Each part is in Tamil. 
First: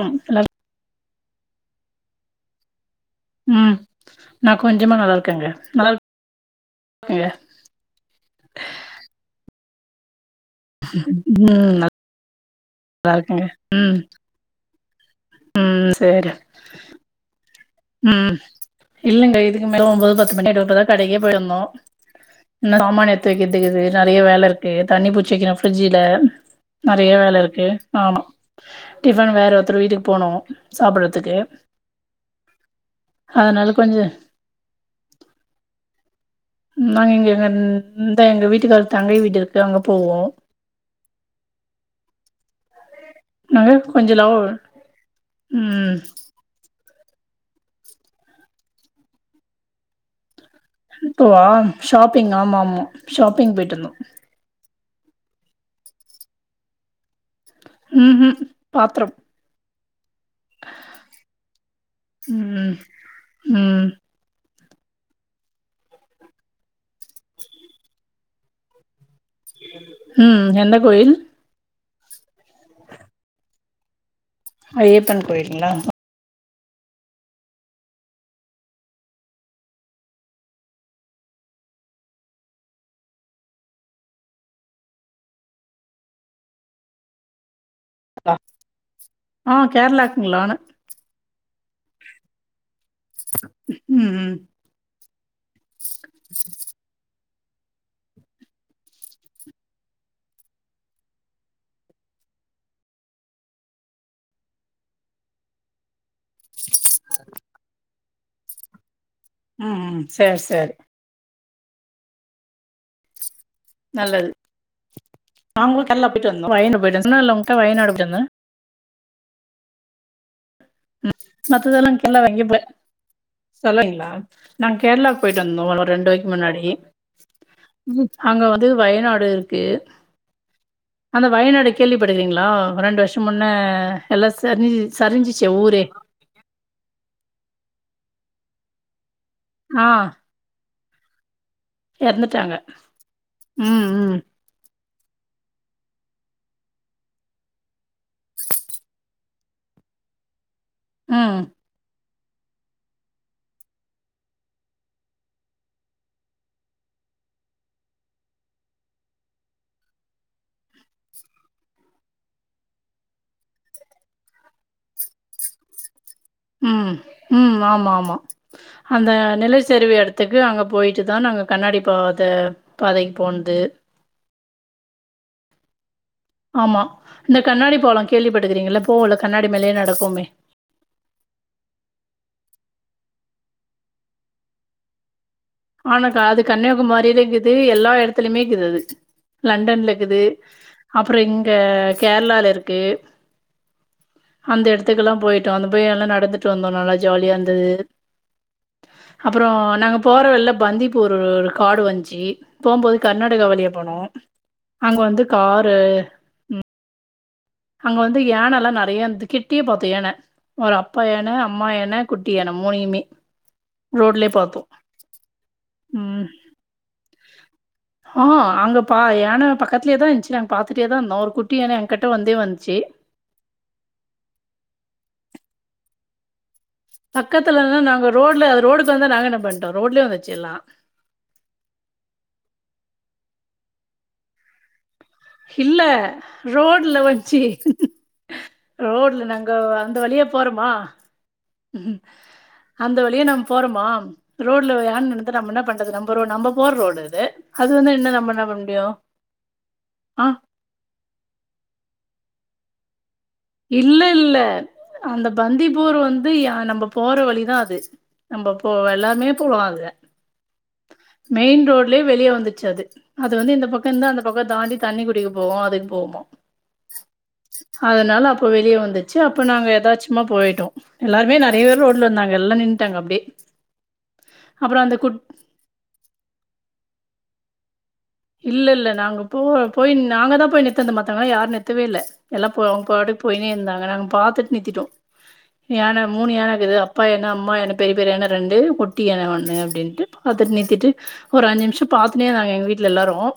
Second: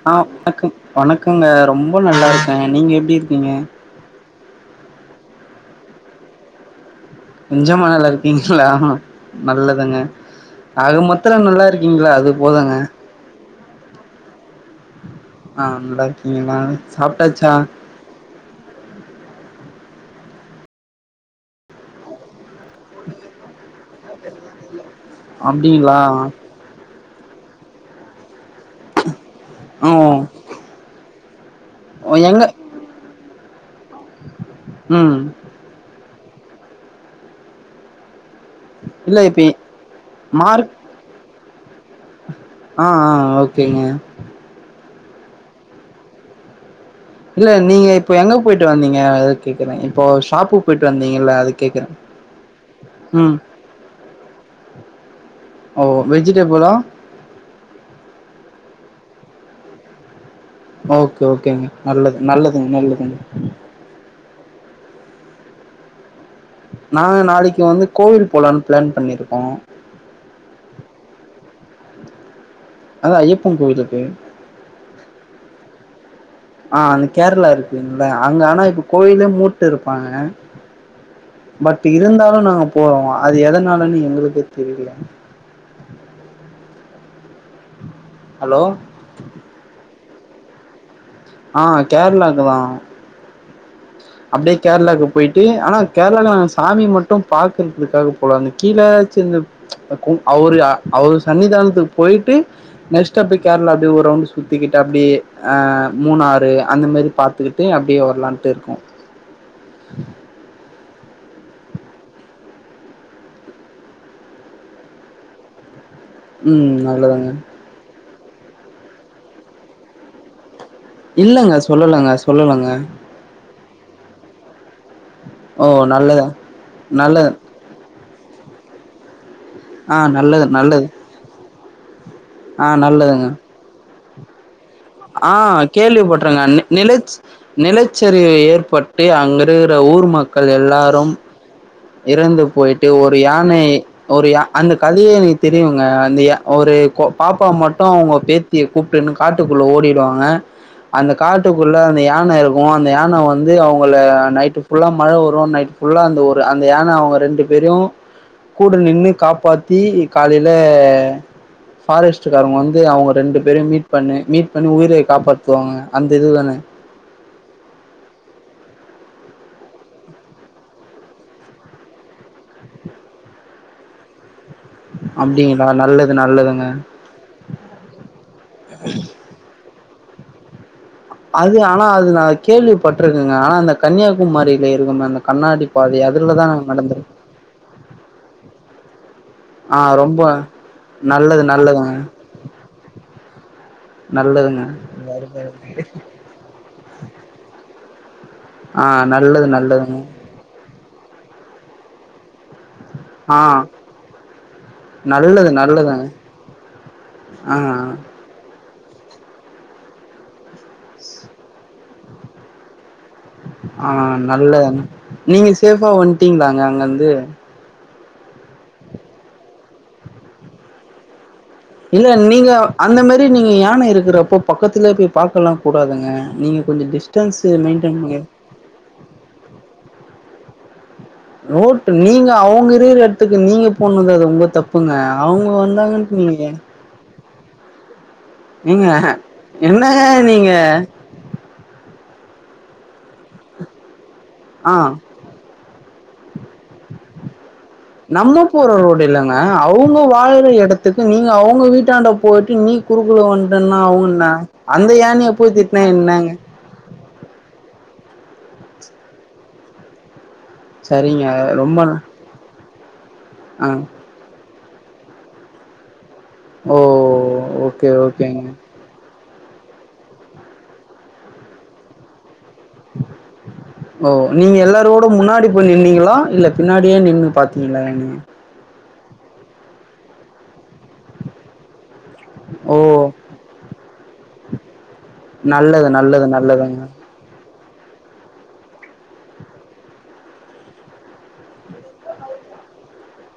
ம் ஆஹ் நல்லா வணக்கம் வணக்கங்க ரொம் நல்லா இருக்கேன் நீங்க எப்டி இருக்கீங்க நான் கொஞ்சமா நல்லா இருக்கேங்க நல்லா இருக்கேங்க கொஞ்சமா நல்லா இருக்கீங்களா நல்லதுங்க ஆக மொத்தல நல்லா ம் இருக்கீங்களா அது போதுங்க நல்லா இருக்குங்க உம் ஆஹ் நல்லா இருக்கீங்களா சாப்பிட்டாச்சா உம் இல்லங்க இதுக்கு மேல ஒன்பது பத்து மணி ஆயிடும் இப்பதான் கடைக்கே போயிருந்தோம் நான் சமான எடுத்து வைக்கித்துக்கிது நிறைய வேலை இருக்கு தண்ணி பூச்சிக்வைகணும் அப்டிங்களா பிரிட்ஜில நிறைய வேலை இருக்கு ஆமா டிபன் வேற ஒருத்தர் வீட்டுக்கு ம் போனோம் சாப்பிடறதுக்கு ஆனால உம் நாங்க இங்கங்க [unintelligible] த எங்க வீட்டுகாரர் தங்கை இல்ல இப்ப வீடுயிருக்கு அங்க போவோம் மார்க் ஆஹ் ஆஹ் ஓகேங்க உம் இல்ல நீங்க இப்போ எங்க போயிட்டு வந்திங்க அதா கேக்கறிங்க இப்போ ஷாப்பு இப்போவா ஷாப்பிங்ஆமா ஆமா ம் ஷாப்பிங் போயிடுவந்தோம் ஓ வெஜிடேபிளா உம் உம் பாத்ரம் ஓகே ஓகேங்க நல்லது நல்லதுங்க ம் நல்லதுங்க ம் [inaudible] நாங்க நாளைக்கு வந்து கோவில் போலானு பிளான் பன்னிரு உம் அதா ஐயப்பன் கோயிலுக்கு ஐயப்பன் கோயிலுங்களா ஆஅந்த கேரளாயிருக்குகலா அங்க ஆனா இப்போகோயிலே மூட்டு இருபாங்கே பட்யிருந்தலும் நாங்க போறோஅது எதனாலனு எங்களுகே தெரியல ஹலோ ஆ கேரளாக ல்லான ஆ கேரளாகு தா ம் ம் அப்டியே கேரளாவுகு போயிடு ஆனா கேரளாளையும் நாங்க சாமி மட்டும் பாகறதுகாக போகலா அந்த ப்ச் கீல ப்ச் அந்த அவுரு அவர் சன்னிதானத்துகு போயிடு நெக்ஸ்டே அப்டியே கேரளா அப்டியே ஒரு ரவுண்டு சுத்திகிடு அப்டியே ஆ மூணாறு அந்த மாரி பாத்துகிட்டு அப்டியே ஓ லாம்ட்டுே ச [inaudible] ம்ம் செரி செரி நலது நாங் நல்லா போயட்டுந்த ம் வயனு அவ்ளோதாங்க போயட்டுந்தா உங்காயாடுந்தன் இலங்க சொல்லங்க சொல்லங்க சொல்லங்களா நாங்க கேரளா கு போயிட்டு ஓ! வந்தோம் ஒரு நல்லதா ரெண்டுனலக்கு முன்னாடி நல்லது. ம் அங்க வந்து வயநாடு ஆ நல்லது நல்லது படிறீங்களா ஆ ரெண்டு வருஷம் நல்லதுங்க. முன்னே எல்ஸ் சரி நீ சரிஞ் கேள்விப்பட்டறங்க நிலச் நிலச செரி ஏற்பாட் அங்க இருக்குற ஆ ஊர் மக்கள் எல்லாரும் ம் இறந்து எறந்துட்டாங்க போயிட்டு ஒரு யானை ம் ம் ஒருய அந்த கதய எனக்கு தெரியுங்க அந்த ஏ ஒரு கோ பாப்பா மட்டும் அவங்க பேத்திய கூப்பட்டுன்னு காட்டுக்குள்ளே ஓடிடுவாங்க அந்த ம் காட்டுக்குள்ள யான இருக்கும் அந்த யான வந்து அவங்க நைட் புல்லா மழ வரும் நைட் புல்லா அ ஒரு அந்த யான அவங்க ரெண்டு பேரும்யும் கூட நின்று காப்பாத்தி காலையில பாரஸ்டாரங்க வந்துங்கண்டு பே மீட் பண்ண மீ்ண்ண உயிர காப்பாத்துவாங்க அந்த இதுதானே ம் ம் ஆமா ஆமா அந்த நிலச்சரிவு இடத்துக்கு அங்கே போயிட்டு தான் அங்க கண்ணாடி பாத பாதைக்கு போனது அப்டிங்களா நல்லது நல்லதுங்க ஆமா இந்த கண்ணாடி போலாம் கேள்விப்பட்டுக்கிறீங்கள போ உள்ள கண்ணாடி மேலே நட இருக்கோமே அது ஆனா அது நா கேள்விப்பட்டுருக்குங்க ஆனா அந்த கன்னியாகுமாரில இருக்கு அந்த கண்ணாடி பாதை ஆனக்கா அது அதுலதா நாங்க நடந்திருக்கோ கன்னியாகுமாரில இருக்குது எல்லாம் எடுத் துலமேக்குறது ஆ லண்டன்ல ரொம்ப இரக்குது அப்பறம் நல்லது இங்க நல்லதுங்க கேரளலா இருக்கு நல்லதுங்க அந்த இடத்துக்கு எல்லாம் போயிட்டோம் அந்த போய எல்லாம் நடந்துட்டு வந்தோம் நல்லா ஜாலியா இருந்தது ஆஹ் நல்லது நல்லதுங்க வந்திப் ஒரு காடு வந்ச்சு போம்போது ஆ கர்நாடகா வழியா போனே அங்க வந்து நல்லது காரு நல்லதுங்க உம் ஆ அங்க வந்து யானல்லாம் ந ய இந்து கிட்டிய பாத்தே யான ஒரு அப்பா யான அம்மா யான குட்டியான மூனையுமே ஆஹ் நல்ல நீங்க சேஃபா வன்ட்டீங்களாங் அங்கிருந்து ஆஹ் அங்க பா யான பக்கத்திலயே தான் இருந்துச்சு நாங்க பாத்துட்டே தான் இருந்தோ ஒரு குட் இல்ல நீங்க அந்த மாரி நீங்க யான இருக்குற அப்ப பக்கத்துல போய் பாக்கலாம் கூடாதுங்க நீங்க கொஞ்சோ டிஸ்டன்ஸ் பக்கத்துல மெயின்டென் நாங்க பண்ணி ரோடுல அது ரோடுக்கு வந்தா நாங்க என்ன பண்றது ரோட்லயும் வச்சிருலாம் நோட்டு நீங்க அவங்க இருகிற இடத்துக்கு நீங்க போனும்னது அது உங்க தப்புங்க அவங்க இல்ல வந்தாங்கன்ட்டு நீங்க ரோட்ல வச்சு ஏங்க ரோட்ல நாங்க அந்த என்னங்க வழியே நீங்க போறமா அந்த வழியா நாம போறோமா ஆ ரோட்ல [unintelligible] நம்ம என்ன பண்றது நம்ம ரோடு நம்ம போற ரோடு இது அது வந்து என்ன நம்ம என்ன போற பண்ணடியும் ரோடு இல்லங்க அவங்க ஆஹ் [unintelligible] ண்ட போயிட்டு நீ குறு இல்ல இல்ல அந்த யானைய போய் பந்தி திட்னா போர் வந்து என்னங்க நம்ம போற வழிதான் அது நம்ம போ எல்லாமே போவாள்கா சரிங்க மெயின் ரொம்ப ந ரோட்லயே வெளிய வந்துச்சு அது அது வந்து இந்த ஆ பக்கம் இருந்து அந்த பக்கம் தாண்டி தண்ணி குடிக்கு போவம் அதுக்கு போவோம் ஓஓ ஓகே ஓகேங்க ப்ப வெளிய வந்துட் சே அப்ப நாங்க ஏதாச்சுமா போயிட்டோம் எல்லாருமே நெறயபேர் ரோட்ல இருந்தாங்க எல்லா நின்ட்டாங்க அப்டியே ஓ நீங்க அப்றோ அந்த எல்லாரோட குட் முன்னாடி போய் நின்னீங்களா இல்ல பின்னாடியே நின்று பாத் [unintelligible] இல்லல்ல நாங்க போ போய் நாங்க தான் போய் நித்துந்து மத்தாவங்க யாரும் நிறுத்துவே இல்ல எல்லாம் போ ஓ அவுங்க பாட்டுக்கு போயினே இருந்தாங்க நாங்க பாத்துட்டு நீதிட்டோம் நல்லது யானை நல்லது மூணு யானை இருக்குது நல்லதுங்க அப்பா என்னா அம்மா எனக் பெரிய பெரியாண ரெண்டு குட்டி யானை ஒன்னு அப்படின்ட்டு அதோட நித்திட்டு ஒரு அஞ்சு நிமிஷம் பா்த்தனேதாங்க எங்க வீட் ல எல்லாரும்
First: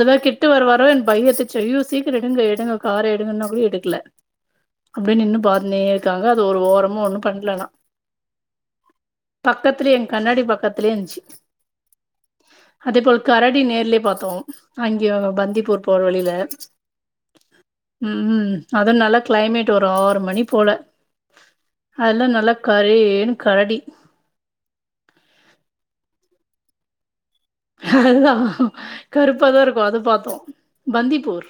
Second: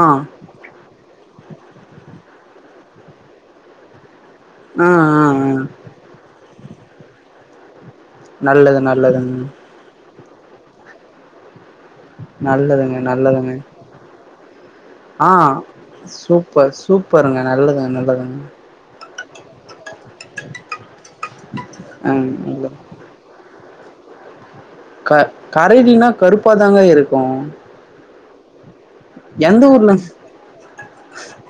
ஆ கிட்டு வருவாரோ என் பயமேடுத்துச்சு சீக்கிர எடுங்க எடு எடுங்க கார எடுங்கன்னா கூட எடுக்கல ஆ ஆ அப்படின்னு நின்னு ஆ பாத்னே இருக்காங்க அது ஒரு ஓரமா ஒண்ணு பண்லனா நல்லது நல்லது பக்கத்துலயே என் கண்ணாடி பக்கத்துலயே இருந்துச்சு நல்லதுங்க நல்லதுங்க நேர்லே பாத்தோ ஹ இங்க ஆ பந்தீபூர் போற வழில சூப்பர் சூப்பருங்க நல்லதுங்க உம் நல்லதுங்க உம் அது நல்லா கிளைமேட் ஒரு ஆறு மணி போல அதுல ம் நல்லக் இல்ல கரேன் கரடி க கரடினா கருப்பாதாங்க இரு கும் அதுதா எந்த கருப்பாதா இருக்கு ஊர்ல அது பாத்தோ பந்திப்பூர்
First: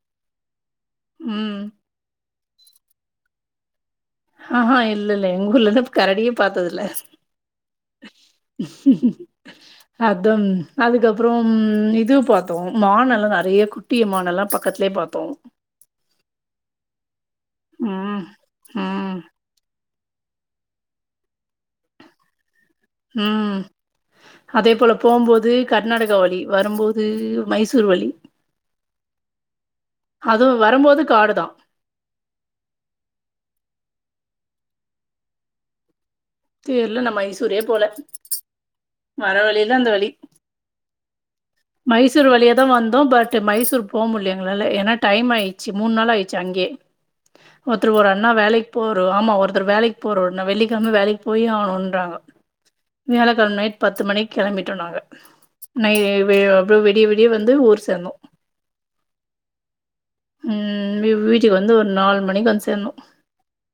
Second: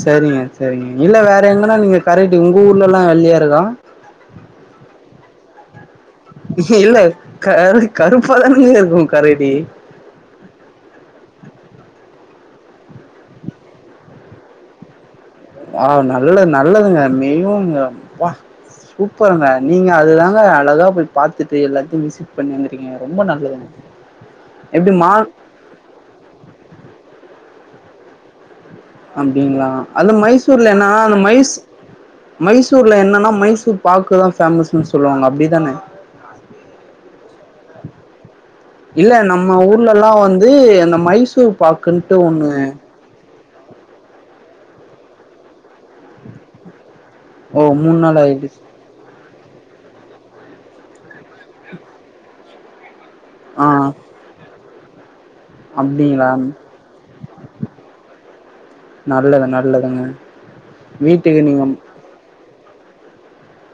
சேரிங்க சேரிங்க இல்ல வேற ம் எங்கனா நீங்க கர உங்க ஊர்லலா வெள்ளயாருக ஆஹ்ஹ இல்லல்ல எங்கூர்ல இல்ல கரு கருப்பாதானுங்கே இருக்கு கரடி டம் அதுக்கப்பறம் இது பாத்தோ மானல்லா நிறைய குட்டிய மானல்லா பக்கத்லே பாத்தோ ஆஹ் நல்ல நல்லதுங்க மியூங்க ம் ப்பா ம் சூப்பர்ங்க நீங்க அதுதாங்க அழகா போய் பாத்து உம் நல்லதுங்க அதே எப்டி போல மால் போம்போது கர்நாடக வழி வரும்போது மைசூர் வழி அப்டிங்ளா அது அதுவும் மைசூர்ல என்னா வரும்போது அந்த மைஸ் காடுதான் மைசூர்ல என்னன்னா மைசூர் பாக்குதா பேமஸ்னு சொல்வாங்க அப்டிதானே தேர்ல நான் மைசூரே போல இல்ல வர நம்ம வழியில அந்த வழி ஊர்லலா வந்து அந்த மைசூர் பாக்குன்ட்டு மைசூர் ஒன்னு எங்கள ஏனா டைம் ஆய்ச்சு மூணு நாளாச்சு அங்கே ஓ ஒத்தர் மூணு ஒரு நாள் அண்ணா ஆயிடுச்சு வேலைக்கு போரோ ஆமா ஒரு வேலைக்கு போறேன்னா வெள்ளிக்கிழமை வேலைக்கு பொய் ஆகணுன்றாங்க வியாழக்கிழமை ஆ நைட் பத்து மணிக்கு கிளம்பி டுனாக நை அப்டிங்களா வே விடிய விடிய வந்து ஊர் சேர்ந்தோம் நல்லது நல்லதுங்க உம் வீட்டுக்கு வந்து ஒரு நால் மணி வந்து சேர்ந்தோம்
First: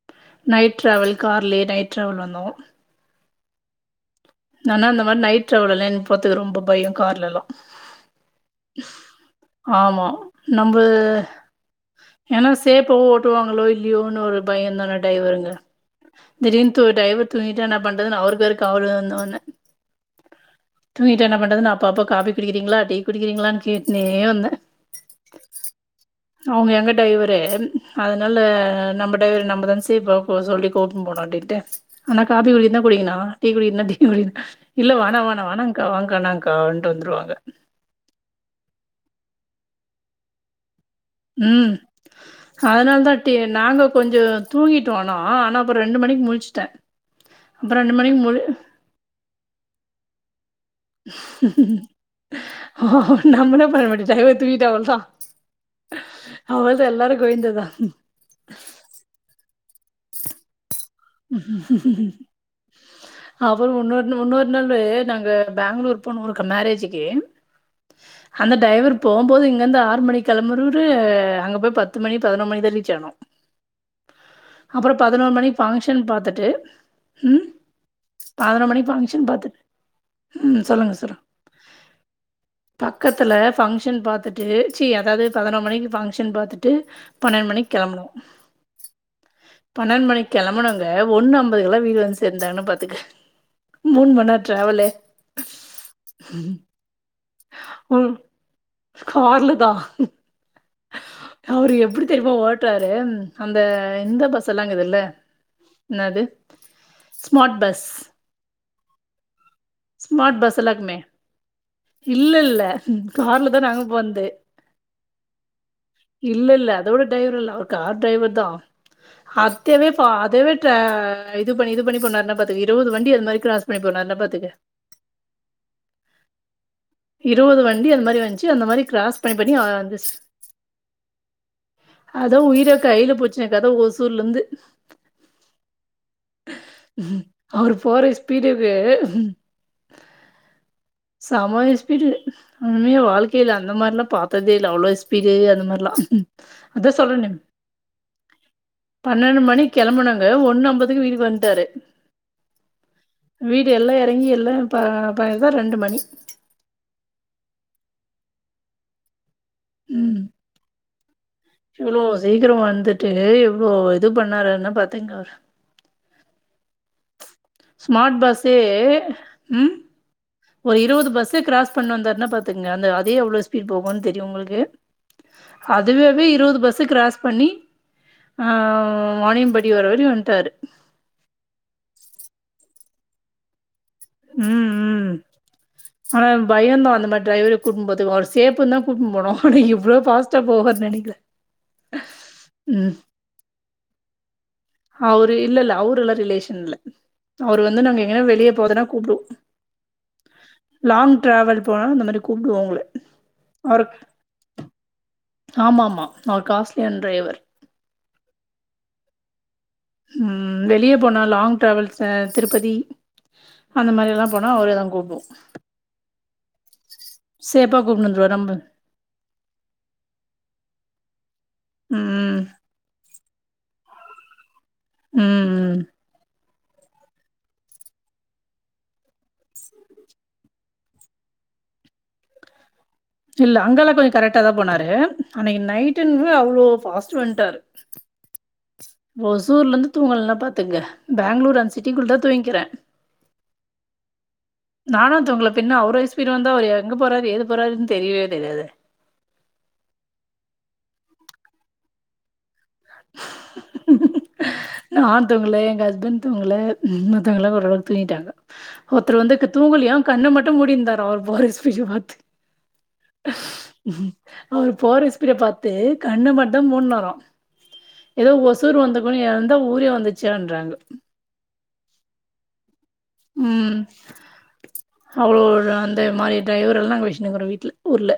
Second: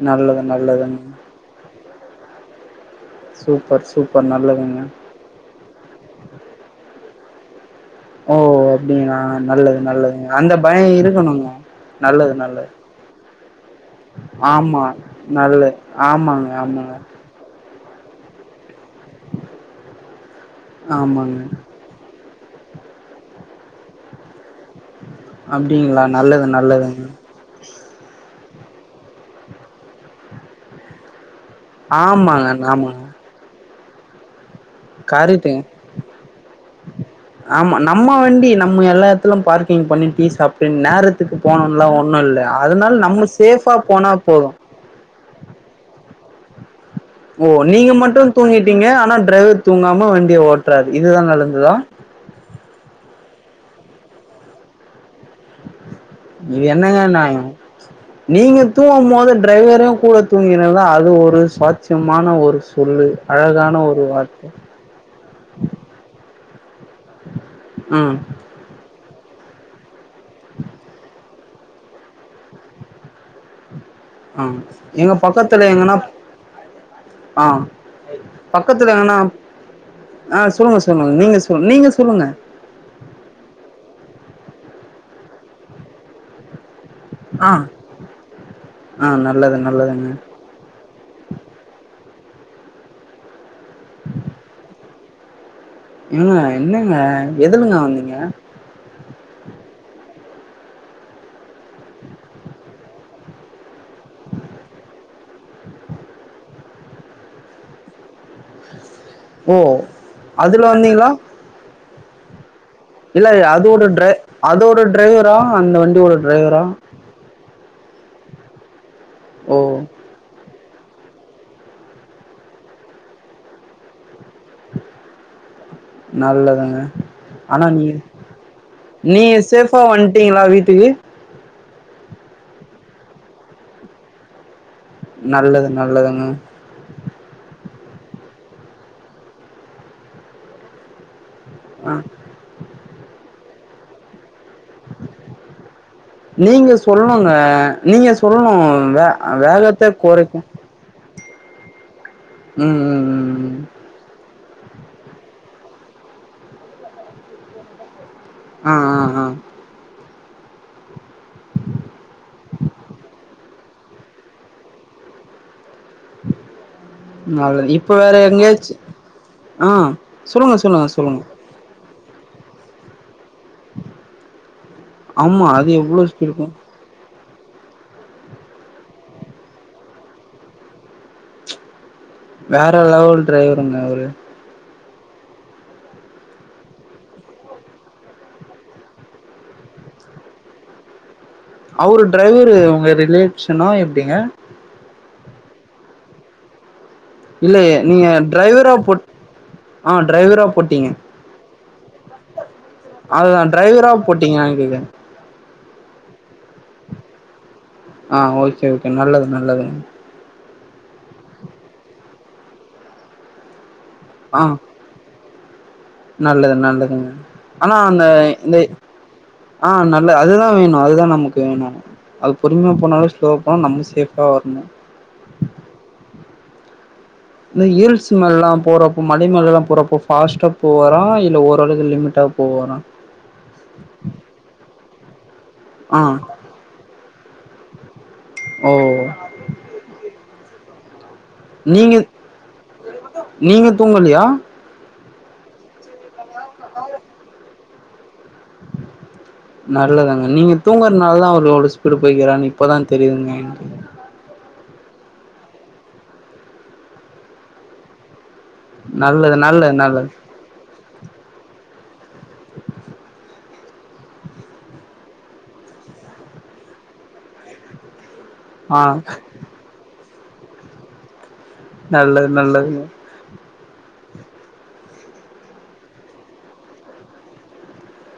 நல்லது நல்லதுங்க டிராவல் வந்தோம் சூப் நனா அந்த மாரி நைட் டிரவல் எல்லா எனக்கு போறதுக்கு ரொம்ப பயம் கார்லலாம் ஓ அப்டிங்ளா நல்லது ஆமா நல்லது அந்த நம்ப பயம் இருக்கணுங்க நல்லது ஏன்னா நல்லது சேஃபாவு ஓட்டுவாங்களோ இல்லையோன்னு ஒரு ஆமா பயந்தான டிரைவருங்க நல்ல ஆமாங்க திடீர்னு ஆமாங்க என்ன பண்றது அவருபேரு தவரு வந்தோன தூங்கிட்ட என்ன ஆமாங்க பண்றது அப்பப்ப காபி குடிக்கிறீங்களா டீ குடிக்கிறீங்களானு கேட்னே வந்தேன் அப்டிங்ளா நல்லது நல்லதுங்க நல்ல நம்ம டைவர் நம்ம தான் சேபா இப்போ சொல்லி கூப்பிட போனோம் அப்டின்னு ஆனா காபி ஆமாங்க குடிறதுனா ஆமாங்க குடிங்கன்ணா [unintelligible] இல்ல வேணா வேணா கரெக்ட்டுங்க வேணாங்க்கா வேணாங்க்கா அப்டின்ட்டு வந்துருவாங்க ஃபுல்லும் பார்கிங் பண்ணி டீ சாப்பிட்டு உம் அதனால தான் நம்ம சேஃபா நாங்க போனா கொஞ்சம் போது தூங்கிட்டு வந்தோம் ஆனா அப்புறம் ரெண்டு மணிக்கு முழிச் டன் ஓ நீங்க மட்டும் தூங்கிட்டீங்க ஆனா டிரைவர் தூங்காம வண்டிய ஓட் ஆஹ் நம்மள போல பட் டிரைவர் தூங்கிட்டா அவ்வளவுதான் இது என்னங்க நியாயம் நீங்க தூங்கும் போது டிரைவரும் கூட தூங்கி சொல்லு அப்றோ அழகான ஒரு இன்னொரு வார்த்தை இன்னொரு நாளு நாங்க பெங்களூர் போனக் மேரேஜக்கு ம் அந்த டிரைவர் போகும்போது இங்கிருந்து ஆறு மணி கிளம்பினவரு அங்க போய் பத்து மணி பதினோ மணி ரீச் ஆனோம் ஆஹ் அப்புறோ எங்க பதினோரு பக்கத்து மணிக்கு ஃபங்க்ஷன் பாத்துட்டு பதின மணிக்கு பக்கத்துல எங்கன்னா பங்க்சன் பாத்துட்டு ஆ சொல்லுங்க சொல்லு நீங்க சொல் நீங்க சொல்லுங்க பக்கத்தில ஃபங்க்ஷன் பாத்துட்டு ச அதாவது பதின மணிக்கு பங்க்சன்பாத்துட் பன்னெண்டு ஆ மணி கிளம்பனும் ஆ நல்லது பன்னெண்டு நல்லதுங்க மணிக்கு கெளம்பனுங்க ஒன்னு அம்பது கல [unintelligible] வந்து சேர்ந்தாங்கன்னு பாத்துக்க மூணு மணி நேரடிராவல்லு [inaudible] [unintelligible] என்னங்க எதுலங்க வந்தீங்க ம் கார்ல தான் அவரு எப்டி தெரியுமா ஓட்டுறாரு அந்த ஆ இந்த பசெலாம் இங்குதில்ல என்னது ஸ்மாட் பஸ் ஓ ஸ்மார்ட் பஸ் அதுல எல்லா இருக்குமே வந்தீங்களா இல்ல இல்ல இல்ல கார்ல தான் நாங்க அதோட ட போனது அதோட டிரைவரா அந்த வண்டியோட இல்ல டிரைவரா இல்ல அதோட டிரைவர் இல்ல அவர் கார் டைவர் தான் ஓ அத்தவே பா அதுவே இத பண்ணி இது பண்ணி போனாருன்னா பாத்துங்க இருபது வண்டி அது மாரி கிராஸ் பண்ணி போனாருனா பாத்துக்க நல்லதுங்க இருபது ஆனா வண்டி அந்த மாரி வந்துச்சு அந்த மாரி கிராஸ் பண்ணி நீங் பண்ணி அவன் சேஃபா வந்துட்டீங்களா வீட்டுக்கு அதான் உயிர கையில புடுச்சுனக்க அதான் ஒசூர்ல இருந்து நல்லது நல்லதுங்க உம் அவரு போற ஸ்பீடுக்கு [inaudible] ஆ செமயஸ்பீடு உண்மைய வாழ்க் இல்ல அந்த மாரில்லாம் பாக் [unintelligible] அவ்ளோ ஸ்பீடு அந்த நீங்க மாரிஅதா சொல்றனே சொல்லணுங்க நீங்க சொல்லணும் வே பன்னெண்டு மணி வேகத்தை கெளம்புனங்க குறைக்கும் ஒன்னு அம்பதுக்கு வீட்டு வந்துட்டங்க விட்டரு ம் ம் ம் ம் வீடு எல்லாம் இறங்கி எல்லா ப பதான் ரெண்டு மணி ஆஹ் ஆஹ் ஆஹ் எவ்ளோ சீக்கிரம் வந்துட்டு எவ்ளோ இது பண்ணாருன்னா பாத்தீங்க அவரு [inaudible] இப்ப வேற ஸ்மார்ட் பஸ்ஸே எங்கேயாச்சு ம் ஆஹ் சொல்லுங்க ஒரு சொல்லுங்க இருவது சொல்லுங்க பஸ்ஸு கிராஸ் பண்ண வந்தருன்னா பாத்துங்க அந்த அதே எவ்வளவு ஸ்பீட் போகும்னு தெரியு உங்களுக்கு. ஆமா அது எவ்வளோ அதுவாவே ஸ்பீடுக்கும் இருவது பஸ் கிராஸ். பண்ணி ஆஹ வானையம்பாடி வரயு வன்ட்டாரு. வேற லெவல் டிரைவருங்க அவரு. உம். உம் ஆனா பயோந்தா அந்த மாரி டிரைவரு கூட்ன்னு போறதுக்கு அவ சேப்புன்தா கூட்டிட்டு போனோ அப்டிங்கு ஆனா இவ்வளோ பஸ்டா போவார்ன்னு நெனைக்கல. அவரு டிரைவரு உங்க ம் ரிலேஷனா எப்படிங்க. அவரு இல்ல இல்ல அவரெல்லா ரிலேஷன் இல்ல. இல்ல அவரு வந்து நாங்க நீங்க எங்கனா வெளிய டிரைவரா போதுன்னா போட் கூப்டு ஆ டிரைவரா போட்டீங்க. லாங் டிராவல் போனா இந்த மாரி கூப்டுவோ உங்கள அததா அவரு டிரைவரா போட்டீங்க. [unintelligible] ஆமா ஆமா. அவர் காஸ்ட்லியான டிரைவர் ஆஹ ஓகே ஓகே நல்லது நல்லது. ம் வெளிய போனா லாங் டிராவல் சார். திருப்பதி. அந்த மாதிரி எல்லா ஆ போனா அவரேதா கூப்டுவோ. நல்லது நல்லதுங்க ஆனா சேஃபா அந்த கூப்டுனு வந்துருவாரு நம்ப இந்த ஆஹ நல்ல அதுதா வேணு அதுதா நம்ம. வேணு அது ம் பொறுமையா போனாலு ஸ்லோ. அப்புறோ நம்ம சேப்பா வரணு. உம்ம். இந்த ஹில்ஸ் மேல எல்லா போறப்போ மலை மேல எல்லா போறப்போ பாஸ்ட்டா போவாராமன இல்ல ஓரளவுக்கு லிமிட்டா போவாரா. இல்ல அங்கால கொஞ்சோ கரெக்ட்டாதா போனாரு. அன்னைக்கு ஆ நைட்டு என்னமோ அவ்ளோ பாஸ்ட். டு வண்டாரு. ஓ ஒசூர்ல இருந்து தூங்கலனா பாத். த்துங்க. நீங்க நீங்க தூங்கல்லையா. நாலா தூங்கலா பின்ன அவரேஸ். பிரு வந்து அவர் எங்க போறரு ஏது. போராருன்னு. தெரியவேல். நல்லதுதாங்க நீங்க தூங்க. நாலதா அவரு அவ்வளோ ஸ்பீடா போய்ருக்காரு அன்னிக்கு. இப்பதா தெரியுதுங்க எனக்கு. நா தூங்கள எங்க ஹஸ்பண்ட் தூங்கள மத்தவங்கலா ஒரளவுக்கு தூங்கிட்டாங்க. ஒருத்தரு நல்லது வந்து நல்லது தூங்கலியா நல்லது கண்ணு மட்டு மூடிருந்தாரா அவர் போர ஸ்பீட பாத்து. அவர் போற ஸ்பீட பாத்து கண்ண மட்டும் மூடுனாறாம் ஏதோ ஒசூர் ஆ வந்தக்கன்னு இருந்தா ஊரே வந்துச்சு [unintelligible] பண்றாங்க நல்லது நல்லது ம் அவ்ளோ அந்த மாதிரி டிரைவரெல்லாம் வச்சிண்டு இருக்கோம் வீட்ல ஊரில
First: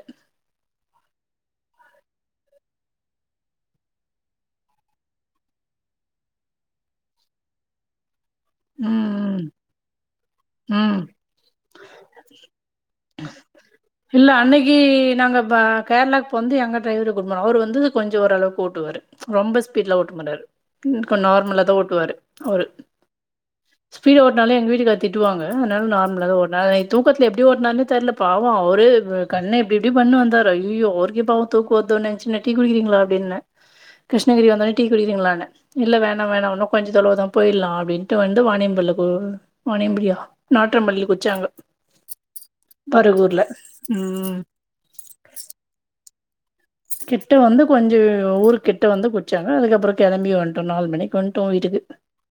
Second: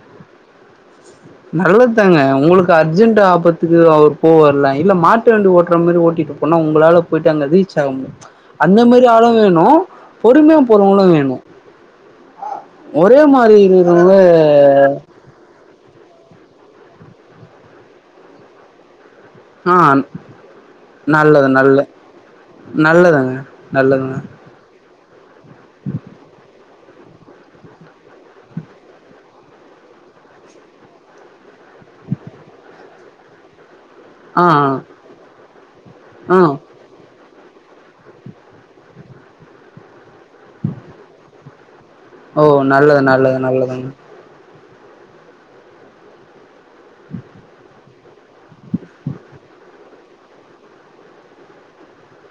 நல்லதாங்க உங்களுக்கு அர்ஜென்ட் ஆபத்துக்கு அவர் போவரலாம் இல்ல மாட்டு வண்டி ஓட்டுற மாதிரி ஓட்டிட்டு போனா உங்களால போயிட்டு அங்க ரீச் ஆக முடியுமா அந்த மாரி ஆளும் ம் வேணும் பொறுமையா ம் போறவங்களும் வேணும் ஒரே மாரி இருக்குறவங்க கேரளவுக்கு வந்து எங்க டிரைவரை கூட்டிபோனாம் அவரு வந்து கொஞ்சம்ஓரளவு கூட்டுவரு ரொம்ப ஆ ஸ்பீட்ல ஓட்டமாட்டரு நல்லது நார்மலதான் நல்ல ஓட்டுவாரு அவர் நல்லதுங்க ஸ்பீட நல்லதுங்க ஓட்டனாலே எங்க வீட்டுக்காரரு திட்டுவாங்க அதனால நார்மலாக ஒரு நள் தூக்கத்துல எப்டி ஓட்டினாரே தெரியலைபாவம் அவரு கண்ணை இப்டி இப்டி பண்ணு வந்தாரு ஐயோ அவருக்கே பாவம் தூக்கம் வந்த உடனே டீ குடிக்கிறீங்களா அப்டின்னு ஆ கிருஷ்ணிரி வந்ததும் டீ குடிக்கிறீங்களான்னு இல்ல வேணாம் ஆ ஆ வேணாம் ஒன்னும் கொஞ்ச தொலவு தானு போயிடலாம் அப்படின்ட்டு வந்து வாணியம்படி வானியம்படியா நாற்றம்பள்ளி குடிச்சாங்க ஓ நல்லது நல்லது நல்லதுங்க ப கிட்ட வந்து கொஞ்சம் ஊரு கிட்ட வந்து குடிச்சாங்க அதுக்கப்புறம் கிளம்பி வந்துட்டோம் நாலு மணிக்கு வந்துட்டோம் வீட்டுக்கு